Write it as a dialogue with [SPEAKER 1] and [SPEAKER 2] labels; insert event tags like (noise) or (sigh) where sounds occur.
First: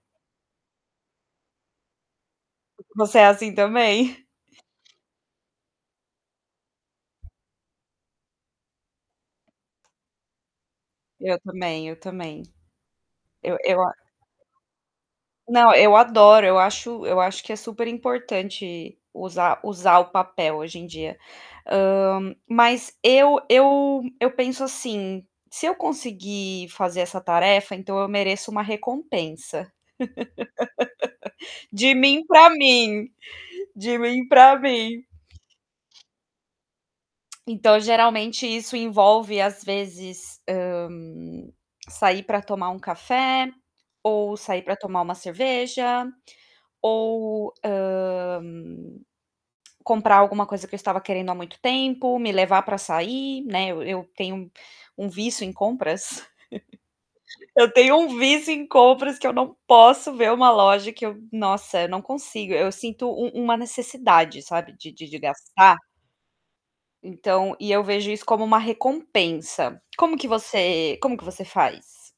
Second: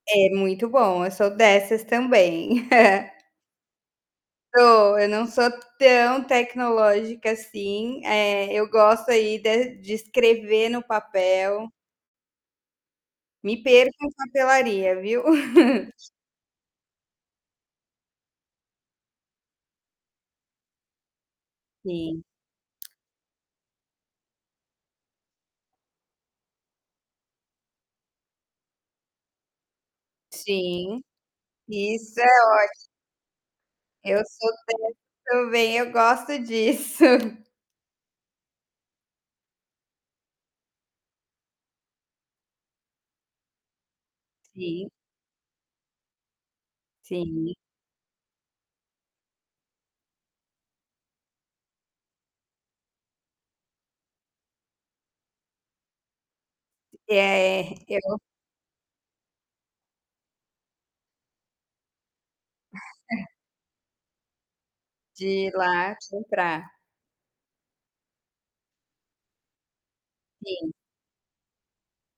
[SPEAKER 1] É muito bom, eu sou dessas também.
[SPEAKER 2] V você é
[SPEAKER 1] (chuckles)
[SPEAKER 2] assim, também?
[SPEAKER 1] Sou. Eu não sou tão tecnológica, assim, eh, eu gosto aí de de escrever no
[SPEAKER 2] Eu
[SPEAKER 1] papel
[SPEAKER 2] também, eu também. Eu
[SPEAKER 1] Me
[SPEAKER 2] eu a
[SPEAKER 1] perco em papelaria, viu.
[SPEAKER 2] Não, eu
[SPEAKER 1] (chuckles)
[SPEAKER 2] adoro, eu acho eu acho que é super importante usar usar o papel hoje em dia. Ah,
[SPEAKER 1] Sim.
[SPEAKER 2] mas eu eu eu penso, assim: "Se eu conseguir fazer essa tarefa, então eu mereço uma recompensa".
[SPEAKER 1] Sim.
[SPEAKER 2] (laughs) De
[SPEAKER 1] Isso é
[SPEAKER 2] mim para
[SPEAKER 1] óti
[SPEAKER 2] mim, de
[SPEAKER 1] Eu
[SPEAKER 2] mim
[SPEAKER 1] sou,
[SPEAKER 2] para
[SPEAKER 1] tam
[SPEAKER 2] mim.
[SPEAKER 1] também eu gosto disso.
[SPEAKER 2] Então geralmente isso envolve, às vezes, ah, (clicks tongue) sair para tomar um café, ou sair para
[SPEAKER 1] Sim.
[SPEAKER 2] tomar uma cerveja,
[SPEAKER 1] Sim.
[SPEAKER 2] ou, ah, (clicks tongue) comprar alguma coisa que eu estava querendo há muito tempo, me levar para sair, né, eu eu tenho um vício em compras. (chuckles) Eu
[SPEAKER 1] É, é.
[SPEAKER 2] tenho um
[SPEAKER 1] Eu
[SPEAKER 2] vício em compras que eu não posso ver uma loja que eu nossa, eu não consigo, eu sinto um
[SPEAKER 1] (chuckles)
[SPEAKER 2] uma necessidade, sabe, de de de
[SPEAKER 1] De ir
[SPEAKER 2] gastar.
[SPEAKER 1] lá comprar.
[SPEAKER 2] Então e eu vejo isso como uma recompensa. Como que
[SPEAKER 1] Sim.
[SPEAKER 2] você como que você faz?